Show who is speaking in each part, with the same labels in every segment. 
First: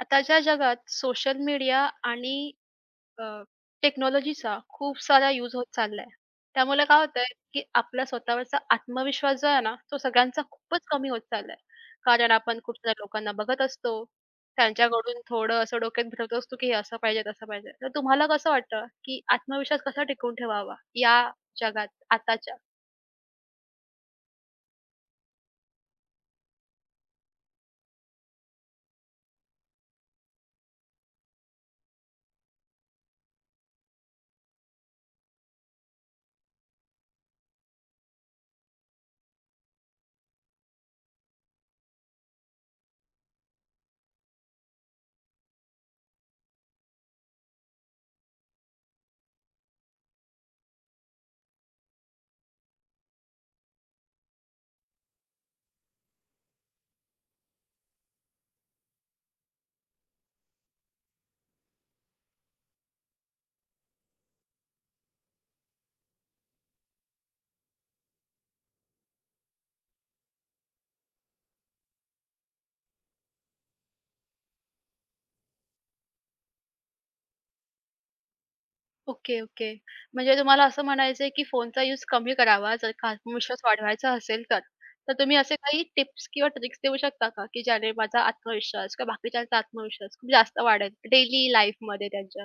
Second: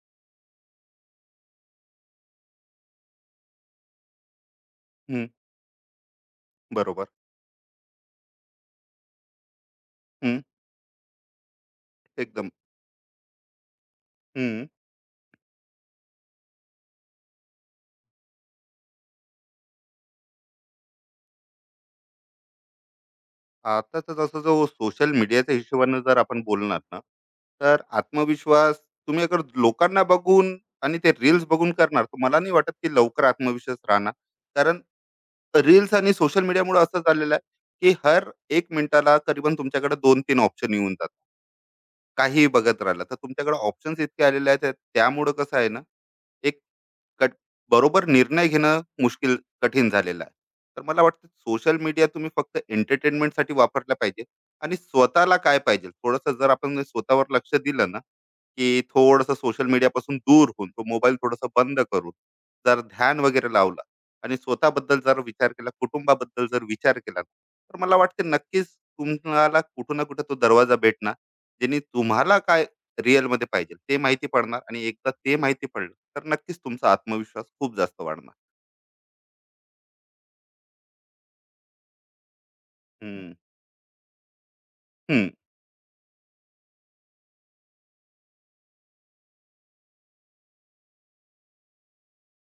Speaker 1: आताच्या जगात social media आणि अ, टेक्नॉलॉजीचा खूप
Speaker 2: हं,
Speaker 1: सारा यूज होत चाललाय. त्यामुळे काय
Speaker 2: बरोबर.
Speaker 1: होतंय, की आपला स्वतःवरचा आत्मविश्वास जो आहे ना, तो
Speaker 2: हं,
Speaker 1: सगळ्यांचा खूपच कमी होत चाललाय. कारण
Speaker 2: एकदम.
Speaker 1: आपण खूप साऱ्या लोकांना बघत असतो.
Speaker 2: हं.
Speaker 1: त्यांच्याकडून थोडं असं डोक्यात भरवत असतो, की हे असं पाहिजे, तसं पाहिजे. तर तुम्हाला कसं वाटतं, की आत्मविश्वास कसा टिकवून ठेवावा या जगात आताच्या?
Speaker 2: आताचा जसं जो सोशल मीडियाच्या हिशोबानं जर आपण बोलणार ना, तर आत्मविश्वास तुम्ही अगर लोकांना बघून आणि ते रील्स बघून करणार, तर मला नाही वाटत की लवकर आत्मविश्वास राहणार. कारण रील्स आणि सोशल मीडियामुळे असं झालेलं आहे, की हर एक मिनिटाला करीबन तुमच्याकडे 2-3 ऑप्शन येऊन जातात. काहीही बघत राहिला, तर तुमच्याकडे ऑप्शन्स इतके आलेले आहेत, त्यामुळं कसं आहे ना, कट बरोबर निर्णय घेणं मुश्किल, कठीण झालेलं आहे. तर मला वाटतं सोशल मीडिया तुम्ही फक्त एंटरटेनमेंटसाठी वापरला पाहिजे आणि स्वतःला काय पाहिजे, थोडंसं जर आपण स्वतःवर लक्ष दिलं ना, की थोडंसं सोशल मीडियापासून दूर होऊन तो मोबाईल थोडासा बंद करून जर ध्यान वगैरे लावला आणि स्वतःबद्दल जर विचार केला, कुटुंबाबद्दल जर विचार केला ना, तर मला वाटतं नक्कीच तुम्हाला कुठं ना कुठं तो दरवाजा भेटणार. ज्याने तुम्हाला काय रिअलमध्ये पाहिजे ते माहिती पडणार, आणि एकदा ते माहिती पडलं, तर नक्कीच तुमचा आत्मविश्वास खूप जास्त वाढणार.
Speaker 1: Okay, okay. म्हणजे तुम्हाला असं म्हणायचंय, की फोनचा युज कमी करावा जर का
Speaker 2: हं,
Speaker 1: आत्मविश्वास वाढवायचा असेल तर. तर
Speaker 2: हं.
Speaker 1: तुम्ही असे काही टिप्स किंवा ट्रिक्स देऊ शकता का, की ज्याने माझा आत्मविश्वास किंवा बाकीच्यांचा आत्मविश्वास खूप जास्त वाढेल डेली लाईफमध्ये त्यांच्या?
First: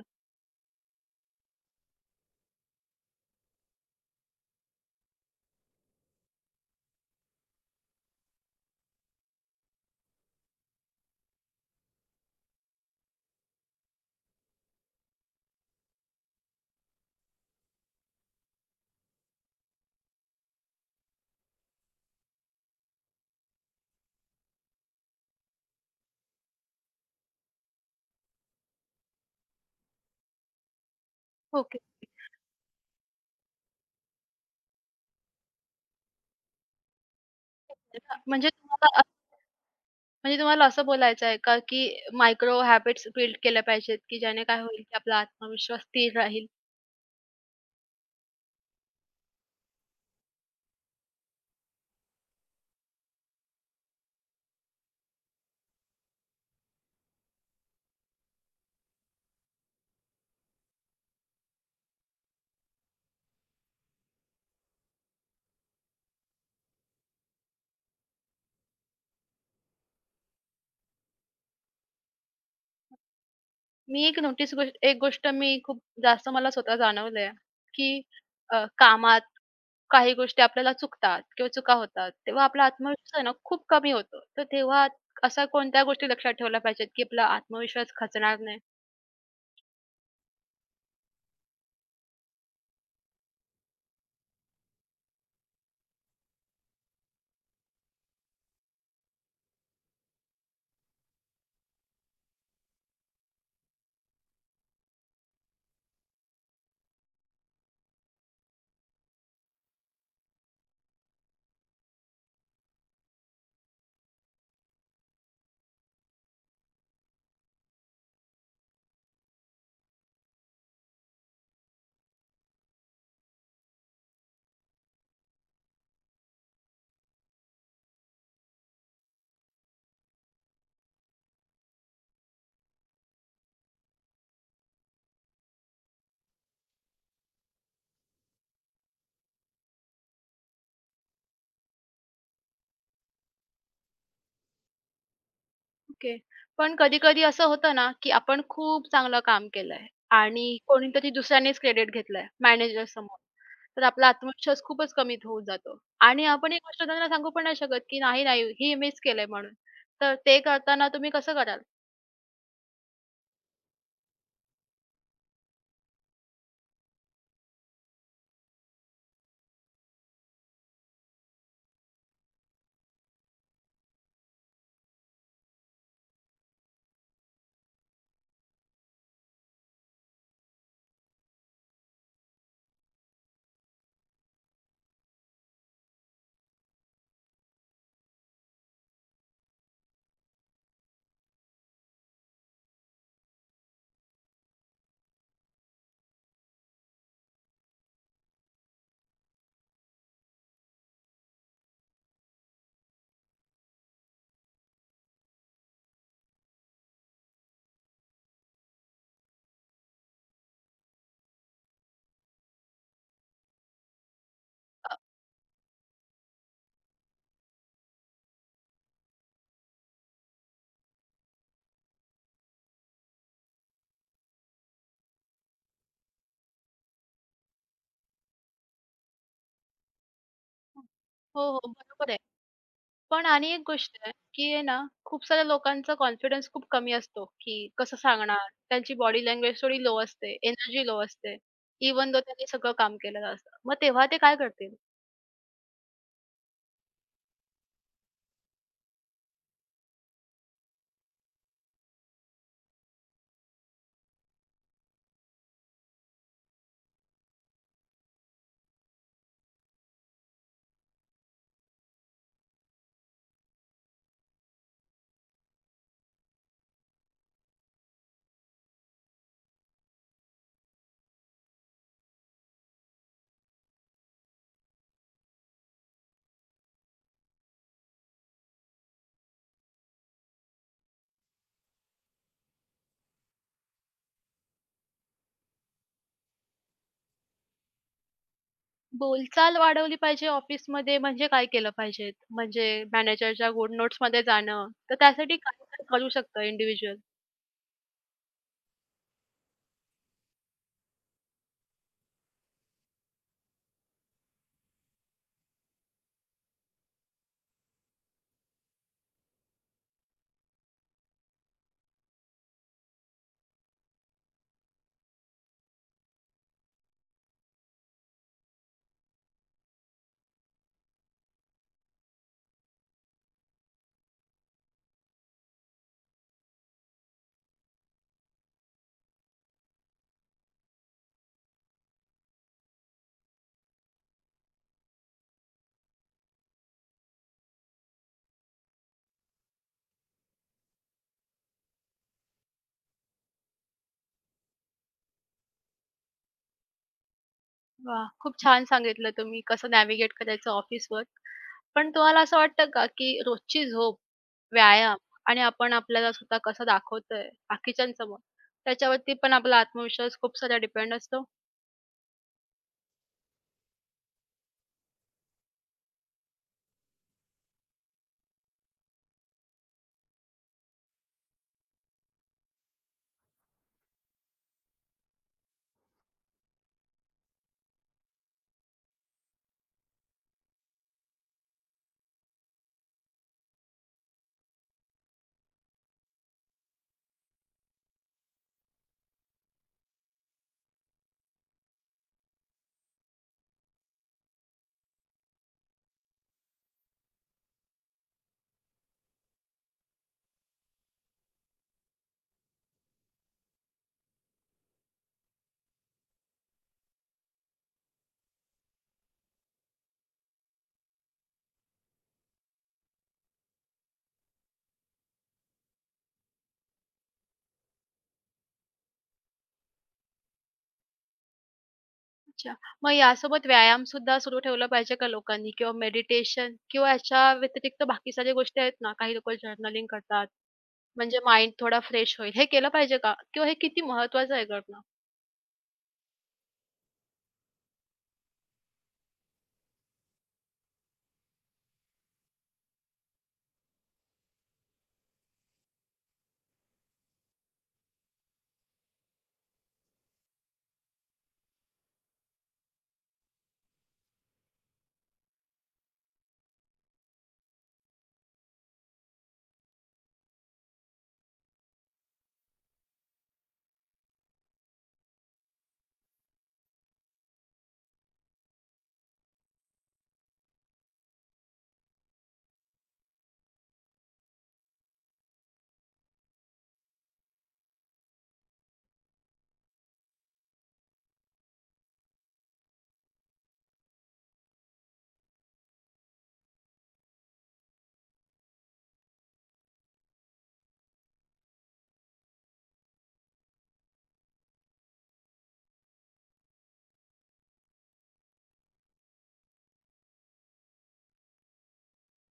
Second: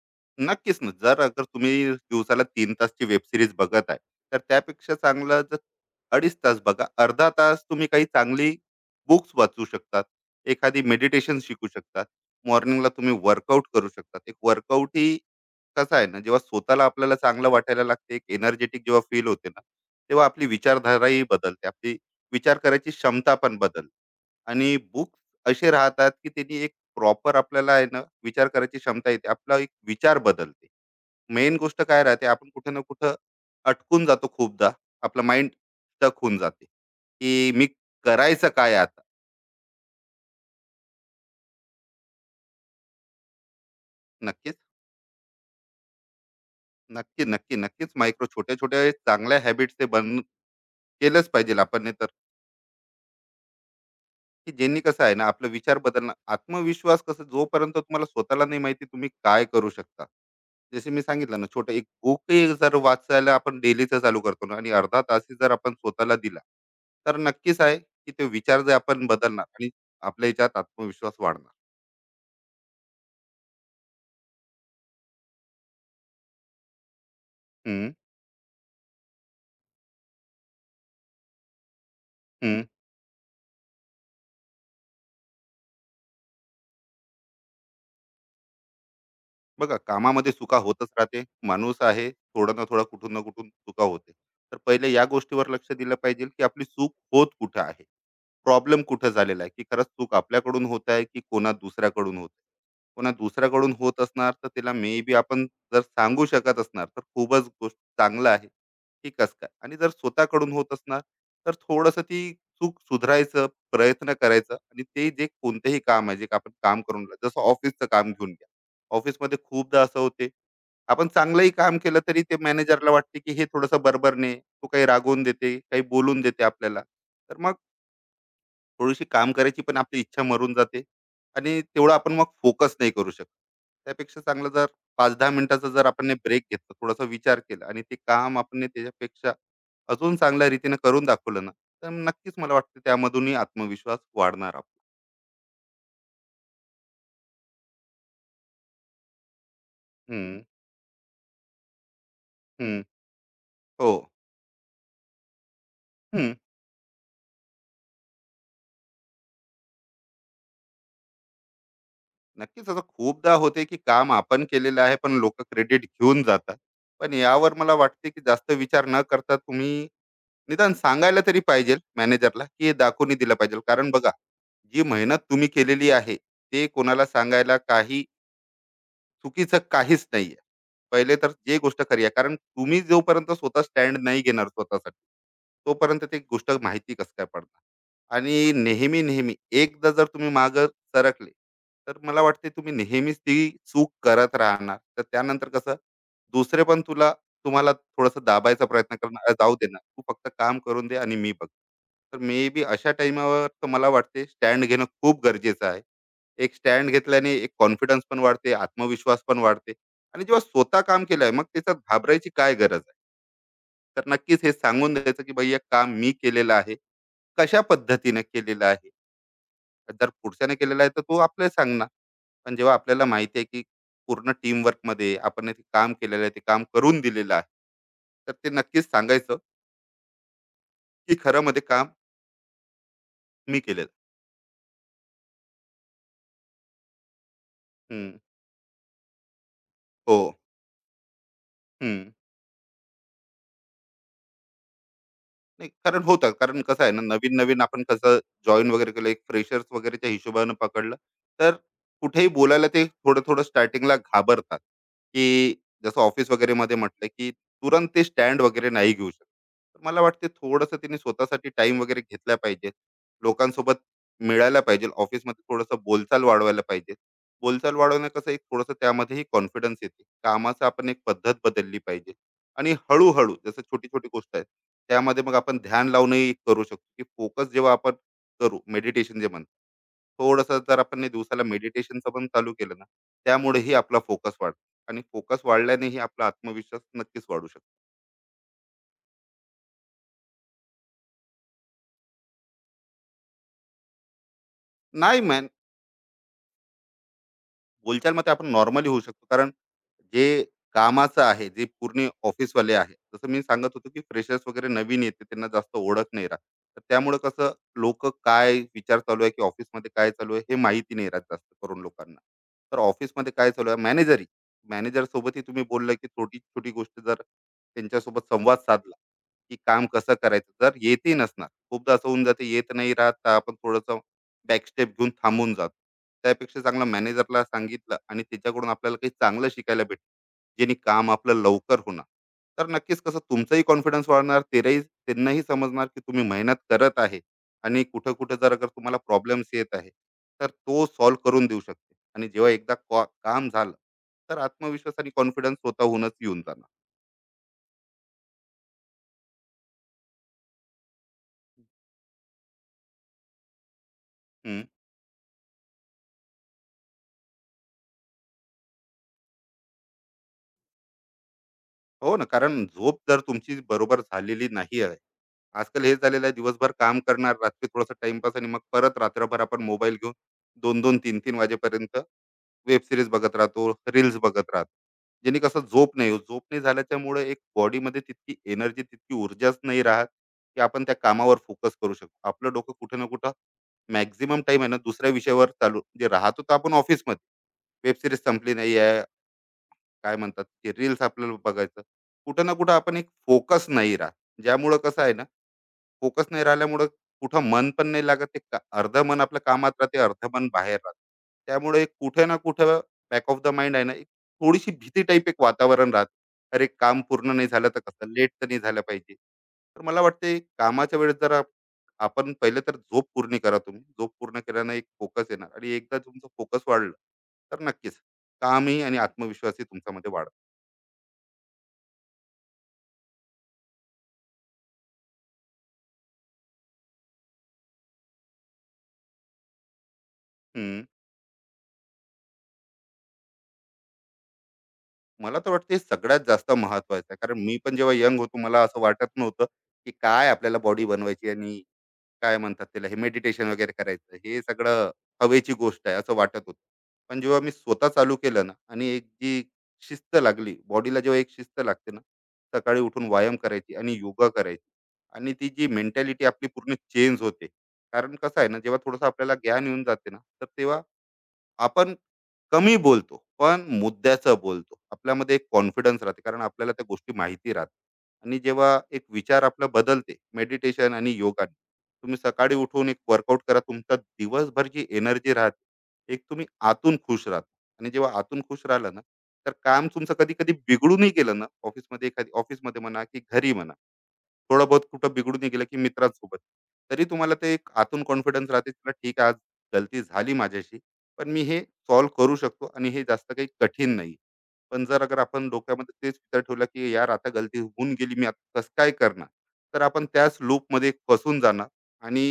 Speaker 2: नक्कीच ना. जर अगर तुम्ही दिवसाला 3 तासची वेब सीरीज बघत आहे, तर त्यापेक्षा चांगलं जर 2.5 तास बघा. अर्धा तास तुम्ही काही चांगली बुक्स वाचू शकतात. एखादी मेडिटेशन शिकू शकतात. मॉर्निंगला तुम्ही वर्कआउट करू शकतात. एक वर्कआउट ही कसं आहे ना, जेव्हा स्वतःला आपल्याला चांगलं वाटायला लागते, एक एनर्जेटिक जेव्हा फील होते ना, तेव्हा आपली विचारधाराही बदलते. आपली विचार करायची क्षमता पण बदलते. आणि बुक्स असे राहतात, की त्यांनी एक प्रॉपर आपल्याला आहे ना विचार करायची क्षमता येते. आपला एक विचार बदलते. Main
Speaker 1: okay.
Speaker 2: गोष्ट काय राहते, आपण कुठे ना कुठं अटकून जातो खूपदा. आपला माइंड स्टक होऊन जाते, की मी करायचं
Speaker 1: म्हणजे
Speaker 2: काय
Speaker 1: तुम्हाला
Speaker 2: आता?
Speaker 1: अ- म्हणजे तुम्हाला असं बोलायचं आहे का, की मायक्रो हॅबिट्स बिल्ड केल्या पाहिजेत, की ज्याने
Speaker 2: नक्कीच,
Speaker 1: काय होईल, की आपला आत्मविश्वास स्थिर राहील.
Speaker 2: नक्की, नक्की, नक्कीच मायक्रो, छोट्या-छोट्या चांगल्या हॅबिट्स ते केलंच पाहिजे आपण, नाही तर की ज्यांनी कसं आहे ना आपला विचार बदलणं, आत्मविश्वास कसं, जोपर्यंत तुम्हाला स्वतःला नाही माहिती तुम्ही काय करू शकता. जसे मी सांगितलं ना, छोटं एक बुकही जर वाचायला आपण डेलीचं चालू करतो ना आणि अर्धा तासही जर आपण स्वतःला दिला, तर नक्कीच आहे की ते विचार जे आपण बदलणार आणि आपल्या याच्यात आत्मविश्वास वाढणार.
Speaker 1: मी एक नोटीस एक गोष्ट मी खूप जास्त मला स्वतः जाणवलंय, की
Speaker 2: हम्म,
Speaker 1: कामात काही गोष्टी आपल्याला चुकतात किंवा चुका होतात, तेव्हा
Speaker 2: हम्म.
Speaker 1: आपला आत्मविश्वास आहे ना खूप कमी होतो. तर तेव्हा असा कोणत्या गोष्टी लक्षात ठेवल्या पाहिजेत, की आपला आत्मविश्वास खचणार नाही?
Speaker 2: बघा, कामामध्ये चुका होतच राहते. माणूस आहे, थोडं ना थोडं कुठून ना कुठून चुका होते. तर पहिले या गोष्टीवर लक्ष दिलं पाहिजे, की आपली चूक होत कुठं आहे, प्रॉब्लेम कुठं झालेला आहे, की खरंच चूक आपल्याकडून होत आहे, की कोणा दुसऱ्याकडून होत आहे. कोणा दुसऱ्याकडून होत असणार, तर त्याला मे बी आपण जर सांगू शकत असणार, तर खूपच गोष्ट चांगलं आहे, की कसं काय? आणि जर स्वतःकडून होत असणार, तर थोडंसं ती चूक सुधारायचं प्रयत्न करायचा आणि ते जे कोणतेही काम आहे, जे आपण काम करून राहिलो. जसं ऑफिसचं काम घेऊन घ्या. ऑफिसमध्ये खूपदा असं होते, आपण चांगलंही काम केलं, तरी ते मॅनेजरला वाटते, की हे थोडंसं बडबडणे, तो काही रागवून देते, काही बोलून देते आपल्याला. तर मग थोडीशी काम करायची पण आपली इच्छा मरून जाते आणि तेवढं आपण मग फोकस नाही करू शकत. त्यापेक्षा चांगलं जर 5-10 मिनिटाचा जर आपण ब्रेक घेतला, थोडासा विचार केला आणि ते काम आपण ने त्याच्यापेक्षा अजून चांगल्या रीतीने करून दाखवलं ना, तर नक्कीच मला वाटतं त्यामधूनही आत्मविश्वास वाढणार आपला.
Speaker 1: ओके. पण कधी-कधी असं होतं ना, की आपण खूप चांगलं काम केलंय
Speaker 2: हं,
Speaker 1: आणि कोणीतरी दुसऱ्यानेच क्रेडिट घेतलंय
Speaker 2: हं.
Speaker 1: मॅनेजरसमोर. तर
Speaker 2: हो.
Speaker 1: आपला आत्मविश्वास खूपच कमी होऊन जातो आणि
Speaker 2: हं.
Speaker 1: आपण ही गोष्ट त्यांना सांगू पण नाही शकत, की "नाही, नाही, हे मीच केलंय म्हणून." तर ते करताना तुम्ही कसं कराल?
Speaker 2: नक्कीच असं खूपदा होते, की काम आपण केलेलं आहे, पण लोकं क्रेडिट घेऊन जातात. पण यावर मला वाटते, की जास्त विचार न करता तुम्ही निदान सांगायला तरी पाहिजे मॅनेजरला, की हे दाखवून दिलं पाहिजे. कारण बघा, जी मेहनत तुम्ही केलेली आहे, ते कोणाला सांगायला काही चुकीचं काहीच नाहीये. पहिले तर जे गोष्ट खरी आहे. कारण तुम्ही जोपर्यंत स्वतः स्टँड नाही घेणार स्वतःसाठी, तोपर्यंत ती गोष्ट माहिती कसं काय पडणार? आणि नेहमी, नेहमी एकदा जर तुम्ही मागे सरकले, तर मला वाटते तुम्ही नेहमीच ती चूक करत राहणार. तर त्यानंतर कसं, दुसरे पण तुम्हाला थोडंसं दाबायचा प्रयत्न करणार, "अ, जाऊ दे ना. तू फक्त काम करून दे आणि मी बघतो." तर मे बी अशा टाईमावर तर मला वाटते स्टँड घेणं खूप गरजेचं आहे. एक स्टँड घेतल्याने एक कॉन्फिडन्स पण वाढते, आत्मविश्वास पण वाढते, आणि जेव्हा स्वतः काम केलंय मग त्याच्यात घाबरायची काय गरज आहे? तर नक्कीच हे
Speaker 1: अ,
Speaker 2: सांगून द्यायचं, की "भैया, काम मी केलेलं आहे. कशा पद्धतीने केलेलं आहे." जर पुढच्याने केलेलं आहे, तर तो आपल्याला सांगणार. पण जेव्हा आपल्याला माहिती आहे, की पूर्ण टीमवर्कमध्ये आपण ते काम केलेलं आहे, ते काम करून दिलेलं आहे. तर ते नक्कीच सांगायचं, की खरं
Speaker 1: हो, हो.
Speaker 2: मध्ये काम
Speaker 1: बरोबर आहे. पण आणि
Speaker 2: मी
Speaker 1: एक
Speaker 2: केलेलं.
Speaker 1: गोष्ट आहे, की आहे ना, खूप साऱ्या लोकांचा कॉन्फिडन्स खूप कमी असतो, की कसं
Speaker 2: हं.
Speaker 1: सांगणार? त्यांची बॉडी लँग्वेज थोडी लो
Speaker 2: हो.
Speaker 1: असते, एनर्जी लो असते.
Speaker 2: हं.
Speaker 1: इव्हन दो त्यांनी सगळं काम केलेलं असतं. मग तेव्हा ते काय करतील?
Speaker 2: नाही कारण होतं. कारण कसं आहे ना, नवीन-नवीन आपण कसं जॉइन वगैरे केलं, एक फ्रेशर्स वगैरेच्या हिशोबानं पकडलं, तर कुठेही बोलायला ते थोडं-थोडं स्टार्टिंगला घाबरतात, की जसं ऑफिस वगैरेमध्ये म्हटलं, की तुरंत ते स्टँड वगैरे नाही घेऊ शकत. तर मला वाटते थोडंसं त्यांनी स्वतःसाठी टाइम वगैरे घेतला पाहिजे. लोकांसोबत मिळायला पाहिजे. ऑफिसमध्ये थोडंसं बोलचाल वाढवायला पाहिजे. बोलचाल वाढवणं कसं, एक थोडंसं त्यामध्येही कॉन्फिडन्स येते. कामाचं आपण एक पद्धत बदलली पाहिजे आणि हळू, जसं छोटी-छोटी गोष्ट आहे, त्यामध्ये मग आपण ध्यान लावूनही करू शकतो, की फोकस जेव्हा आपण करू, मेडिटेशन जे म्हणतो. थोडंसं जर आपण हे दिवसाला मेडिटेशनचं पण चालू केलं ना, त्यामुळेही आपला फोकस वाढतो आणि फोकस वाढल्यानेही आपला आत्मविश्वास नक्कीच वाढू शकतो.
Speaker 1: बोलचाल वाढवली पाहिजे ऑफिसमध्ये म्हणजे काय केलं पाहिजे? म्हणजे मॅनेजरच्या गुड नोट्समध्ये जाणं, तर
Speaker 2: नाही,
Speaker 1: त्यासाठी काय-काय करू शकतं इंडिव्हिज्युअल?
Speaker 2: बोलचालमध्ये आपण नॉर्मली होऊ शकतो, कारण जे कामाचं आहे, जे पूर्ण ऑफिसवाले आहे, जसं मी सांगत होतो की फ्रेशर्स वगैरे नवीन येते, त्यांना जास्त ओळख नाही राहत. तर त्यामुळे कसं, लोक काय विचार चालू आहे, की ऑफिसमध्ये काय चालू आहे, हे माहिती नाही राहत जास्त करून लोकांना. तर ऑफिसमध्ये काय चालू आहे, मॅनेजर सोबतही तुम्ही बोललं, की छोटी छोटी गोष्ट जर त्यांच्यासोबत संवाद साधला, की काम कसं करायचं जर येतही नसणार, खूपदा असं होऊन जाते, येत नाही राहत, तर आपण थोडंसं बॅकस्टेप घेऊन थांबून जातो. त्यापेक्षा चांगलं मॅनेजरला सांगितलं आणि त्याच्याकडून आपल्याला काही चांगलं शिकायला भेटेल, जेणे काम आपलं लवकर होणार. तर नक्कीच कसं तुमचाही कॉन्फिडन्स वाढणार, तेराही त्यांनाही समजणार की तुम्ही मेहनत करत आहे, आणि कुठं कुठं जर अगर तुम्हाला प्रॉब्लेम्स येत आहे, तर तो सॉल्व्ह करून देऊ शकते, आणि जेव्हा एकदा काम झालं, तर आत्मविश्वास आणि कॉन्फिडन्स स्वतःहूनच येऊन जाणार.
Speaker 1: वाह! खूप छान सांगितलं तुम्ही कसं नॅव्हिगेट करायचं ऑफिसवर. पण तुम्हाला असं वाटतं का, की रोजची झोप
Speaker 2: हम्म.
Speaker 1: व्यायाम आणि आपण आपल्याला स्वतः कसं दाखवतोय बाकीच्यांसमोर, त्याच्यावरती पण आपला आत्मविश्वास खूप सारा डिपेंड असतो.
Speaker 2: हो ना, कारण झोप जर तुमची बरोबर झालेली नाही आहे. आजकाल हे झालेलं आहे, दिवसभर काम करणार, रात्री थोडासा टाईमपास आणि मग परत रात्रभर आपण मोबाईल घेऊन 2 दोन 3 तीन वाजेपर्यंत वेब सीरीज बघत राहतो, रील्स बघत राहतो. ज्याने कसं झोप नाही होत. झोप नाही झाल्याच्यामुळे एक बॉडीमध्ये तितकी एनर्जी, तितकी ऊर्जाच नाही राहत, की आपण त्या कामावर फोकस करू शकतो. आपलं डोकं कुठे ना कुठं मॅक्सिमम टाईम आहे ना दुसऱ्या विषयावर चालू म्हणजे राहतो तर आपण ऑफिसमध्ये. वेब सीरीज संपली नाही आहे, काय म्हणतात ते रील्स आपल्याला बघायचं. कुठं ना कुठं आपण एक फोकस नाही राहत. ज्यामुळं कसं आहे ना, फोकस नाही राहिल्यामुळं कुठं मन पण नाही लागत. ते का अर्धं मन आपलं कामात राहते, अर्धं मन बाहेर राहते. त्यामुळे एक कुठे ना कुठं बॅक ऑफ द माइंड आहे ना, एक थोडीशी भीती टाइप एक वातावरण राहते. अरे, काम पूर्ण नाही झालं तर कसं? लेट तर नाही झालं पाहिजे. तर मला वाटते कामाच्या वेळेस जरा आपण पहिले तर झोप पूर्ण करा तुम्ही. झोप पूर्ण केल्यानं एक फोकस येणार आणि एकदा तुमचा फोकस वाढला, तर नक्कीच कामही आणि आत्मविश्वासही तुमच्यामध्ये वाढेल.
Speaker 1: अच्छा. मग यासोबत व्यायाम सुद्धा सुरू ठेवला पाहिजे का लोकांनी किंवा मेडिटेशन किंवा याच्या व्यतिरिक्त बाकी साऱ्या गोष्टी आहेत ना, काही लोकं जर्नलिंग करतात, म्हणजे माइंड थोडा फ्रेश होईल. हे केलं पाहिजे का? किंवा हे किती महत्त्वाचं आहे करणं?
Speaker 2: मला तर वाटतं हे सगळ्यात जास्त महत्वाचं आहे. कारण मी पण जेव्हा यंग होतो, मला असं वाटत नव्हतं, की काय आपल्याला बॉडी बनवायची आणि काय म्हणतात त्याला हे मेडिटेशन वगैरे करायचं. हे सगळं हवेची गोष्ट आहे असं वाटत होतं. पण जेव्हा मी स्वतः चालू केलं ना, आणि एक जी शिस्त लागली, बॉडीला जेव्हा एक शिस्त लागते ना, सकाळी उठून व्यायाम करायची आणि योगा करायची, आणि ती जी मेंटॅलिटी आपली पूर्ण चेंज होते. कारण कसं आहे ना, जेव्हा थोडंसं आपल्याला ज्ञान येऊन जाते ना, तर तेव्हा आपण कमी बोलतो, पण मुद्द्याचं बोलतो. आपल्यामध्ये एक कॉन्फिडन्स राहते, कारण आपल्याला त्या गोष्टी माहिती राहतात. आणि जेव्हा एक विचार आपला बदलते मेडिटेशन आणि योगाने, तुम्ही सकाळी उठून एक वर्कआउट करा. तुमचा दिवसभर जी एनर्जी राहते, एक तुम्ही आतून खुश राहता, आणि जेव्हा आतून खुश राहिलं ना, तर काम तुमचं कधी-कधी बिघडूनही गेलं ना, ऑफिसमध्ये एखादी, ऑफिसमध्ये म्हणा की घरी म्हणा, थोडं बहुत कुठं बिघडूनही गेलं की मित्रांसोबत, तरी तुम्हाला ते एक आतून कॉन्फिडन्स राहते, चला ठीक आहे, आज गलती झाली माझ्याशी, पण मी हे सॉल्व्ह करू शकतो आणि हे जास्त काही कठीण नाही. पण जर अगर आपण डोक्यामध्ये तेच विचार ठेवला की यार आता गलती होऊन गेली, मी आता कसं काय करणार? तर आपण त्याच लूपमध्ये फसून जाणार, आणि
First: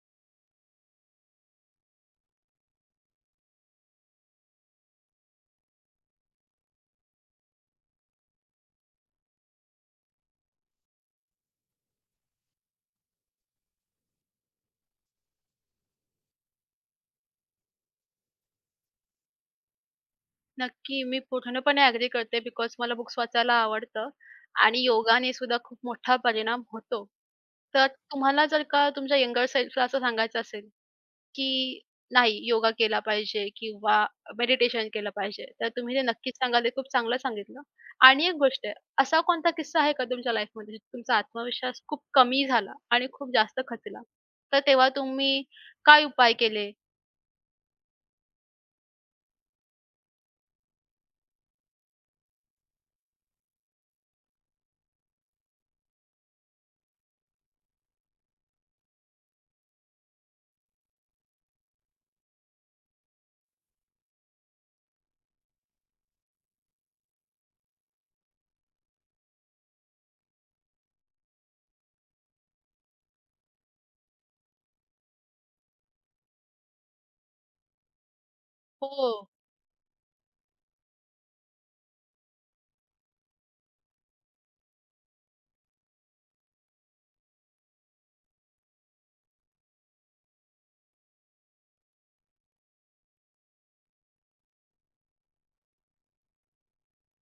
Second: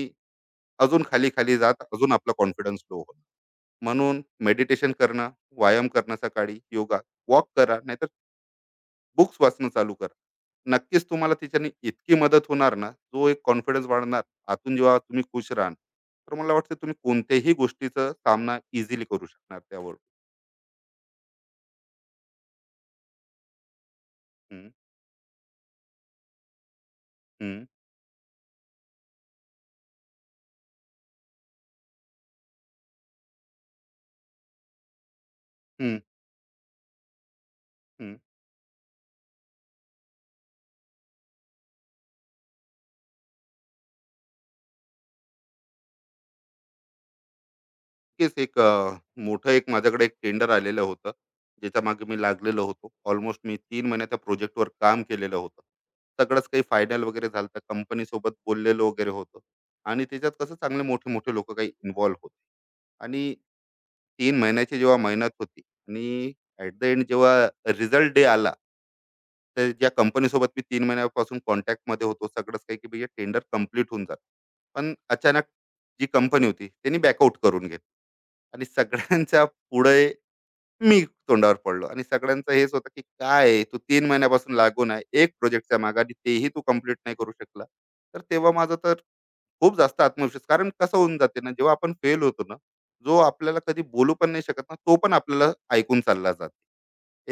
Speaker 2: अजून खाली-खाली जात अजून आपला कॉन्फिडन्स लो होणार. म्हणून मेडिटेशन करणं, व्यायाम करणं सकाळी, योगा, वॉक करा, नाहीतर बुक्स वाचणं चालू करा. नक्कीच तुम्हाला त्याच्याने इतकी मदत होणार ना, जो एक कॉन्फिडन्स वाढणार. आतून जेव्हा तुम्ही खुश राहाल, तर मला वाटतं तुम्ही कोणत्याही गोष्टीचा सामना इझिली करू शकणार त्यावर.
Speaker 1: नक्की. मी पूर्णपणे ॲग्री करते बिकॉज मला बुक्स वाचायला आवडतं
Speaker 2: हम्म,
Speaker 1: आणि योगाने सुद्धा खूप मोठा परिणाम होतो.
Speaker 2: हम्म,
Speaker 1: तर तुम्हाला जर का तुमच्या यंगर सेल्फला असं सांगायचं असेल की नाही योगा केला पाहिजे किंवा मेडिटेशन केलं पाहिजे. तर तुम्ही
Speaker 2: हम्म,
Speaker 1: ते नक्कीच सांगाल, ते खूप चांगलं सांगितलं.
Speaker 2: हम्म.
Speaker 1: आणि एक गोष्ट आहे, असा कोणता किस्सा आहे का तुमच्या लाईफमध्ये जिथे तुमचा आत्मविश्वास खूप कमी झाला आणि खूप जास्त खचला? तर तेव्हा तुम्ही काय उपाय केले?
Speaker 2: नक्कीच. एक मोठं, एक माझ्याकडे एक टेंडर आलेलं होतं, ज्याच्या मागे मी लागलेलो होतो. ऑलमोस्ट मी 3 महिने त्या प्रोजेक्टवर काम केलेलं होतं, सगळंच काही फायनल वगैरे झालं, तर कंपनीसोबत बोललेलो वगैरे होतं, आणि त्याच्यात कसं चांगले मोठे मोठे लोक काही इन्व्हॉल्व्ह होते, आणि 3 महिन्याची जेव्हा मेहनत होती, आणि ॲट द एंड जेव्हा रिझल्ट डे आला, तर ज्या कंपनीसोबत मी 3 महिन्यापासून कॉन्टॅक्टमध्ये होतो, सगळंच काही की भैया टेंडर कंप्लीट होऊन जातं. पण अचानक जी कंपनी होती, त्यांनी बॅकआउट करून घेतलं, आणि
Speaker 1: हो,
Speaker 2: सगळ्यांच्या पुढे मी तोंडावर पडलो, आणि सगळ्यांचं हेच होतं की, "काय आहे, तू 3 महिन्यापासून लागून आहे, एक प्रोजेक्टच्या मागे, आणि तेही तू कंप्लीट नाही करू शकला." तर तेव्हा माझं तर खूप जास्त आत्मविश्वास, कारण कसं होऊन जाते ना, जेव्हा आपण फेल होतो ना, जो आपल्याला कधी बोलू पण नाही शकत ना, तो पण आपल्याला ऐकून चालला जाते.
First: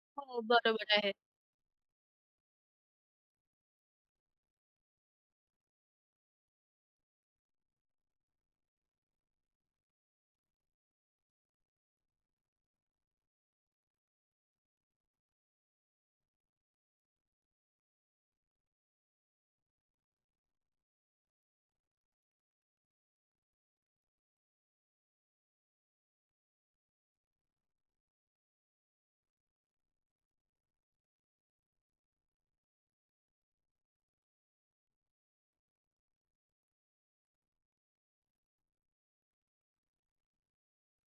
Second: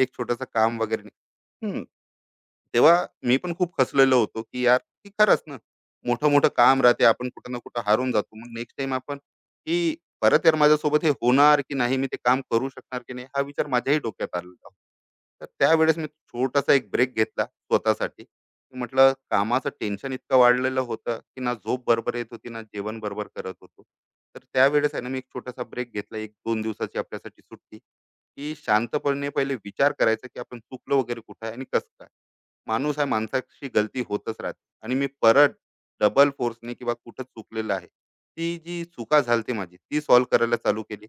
Speaker 2: एक
Speaker 1: हो,
Speaker 2: छोटंसं काम
Speaker 1: बरोबर
Speaker 2: वगैरे नाही.
Speaker 1: आहे.
Speaker 2: हम्म. तेव्हा मी पण खूप खचलेलो होतो, की यार, की खरंच ना, मोठं मोठं काम राहते, आपण कुठं ना कुठं हारून जातो, मग नेक्स्ट टाइम आपण की परत, यार माझ्यासोबत हे होणार की नाही, मी ते काम करू शकणार की नाही, हा विचार माझ्याही डोक्यात आलेला होता. तर त्यावेळेस मी छोटासा एक ब्रेक घेतला स्वतःसाठी, की म्हटलं कामाचं टेन्शन इतकं वाढलेलं होतं, की ना झोप बरोबर येत होती, ना जेवण बरोबर करत होतो. तर त्यावेळेस आहे ना, मी एक छोटासा ब्रेक घेतला, एक दोन दिवसाची आपल्यासाठी सुट्टी, की शांतपणे पहिले विचार करायचा की आपण चुकलो वगैरे कुठं आहे आणि कसं काय. माणूस आहे, माणसाची गलती होतच राहते. आणि मी परत डबल फोर्सने, किंवा कुठं चुकलेलं आहे ती जी चुका झालती माझी, ती सॉल्व्ह करायला चालू केली.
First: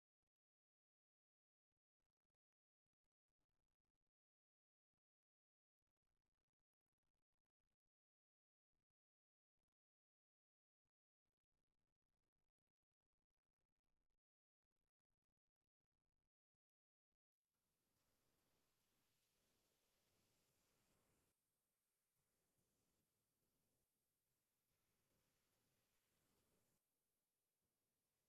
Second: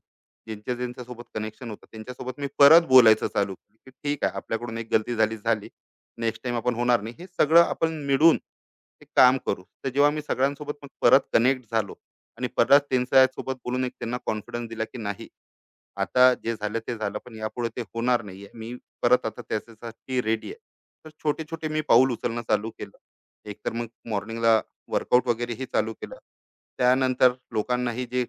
Speaker 2: ज्यांच्या ज्यांच्यासोबत कनेक्शन होतं त्यांच्यासोबत मी परत बोलायचं चालू केलं, की ठीक आहे, आपल्याकडून एक गलती झाली झाली नेक्स्ट टाइम आपण होणार नाही, हे सगळं आपण मिळून ते काम करू. तर जेव्हा मी सगळ्यांसोबत मग परत कनेक्ट झालो, आणि परत त्यांच्यासोबत बोलून एक त्यांना कॉन्फिडन्स दिला, की नाही, आता जे झालं ते झालं, पण यापुढे ते होणार नाहीये. मी परत आता त्याच्यासाठी रेडी आहे. तर छोटे-छोटे मी पाऊल उचलणं चालू केलं. एकतर मग मॉर्निंगला वर्कआउट वगैरे हे चालू केलं. त्यानंतर लोकांनाही जे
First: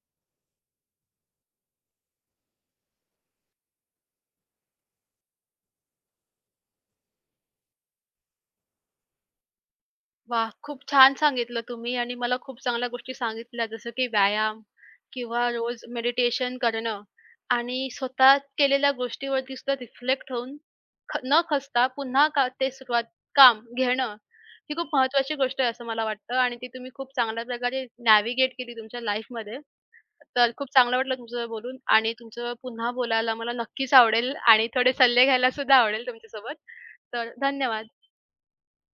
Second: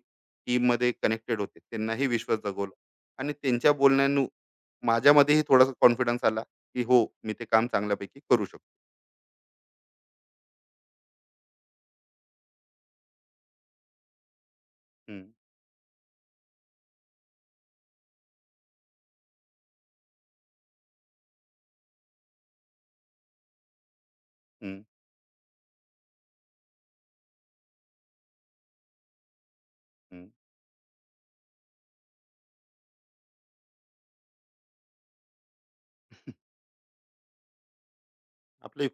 Speaker 2: टीममध्ये कनेक्टेड होते, त्यांनाही विश्वास जगवला, आणि त्यांच्या बोलण्यानु माझ्यामध्येही थोडासा कॉन्फिडन्स आला, की हो, मी ते काम चांगल्यापैकी करू शकतो.
Speaker 1: वाह! खूप छान सांगितलं तुम्ही आणि मला खूप चांगल्या गोष्टी सांगितल्या जसं की व्यायाम
Speaker 2: हं,
Speaker 1: किंवा रोज मेडिटेशन करणं आणि स्वतः केलेल्या गोष्टीवरती सुद्धा रिफ्लेक्ट होऊन न खचता पुन्हा का ते सुरुवात काम घेणं, ही
Speaker 2: हं,
Speaker 1: खूप महत्त्वाची गोष्ट आहे असं मला वाटतं आणि ती तुम्ही खूप चांगल्या प्रकारे नॅव्हिगेट केली तुमच्या लाईफमध्ये.
Speaker 2: हं.
Speaker 1: तर खूप चांगलं वाटलं तुमचं बोलून आणि तुमचं पुन्हा बोलायला मला नक्कीच आवडेल आणि थोडे सल्ले घ्यायला सुद्धा आवडेल तुमच्यासोबत. तर धन्यवाद.
Speaker 2: आपली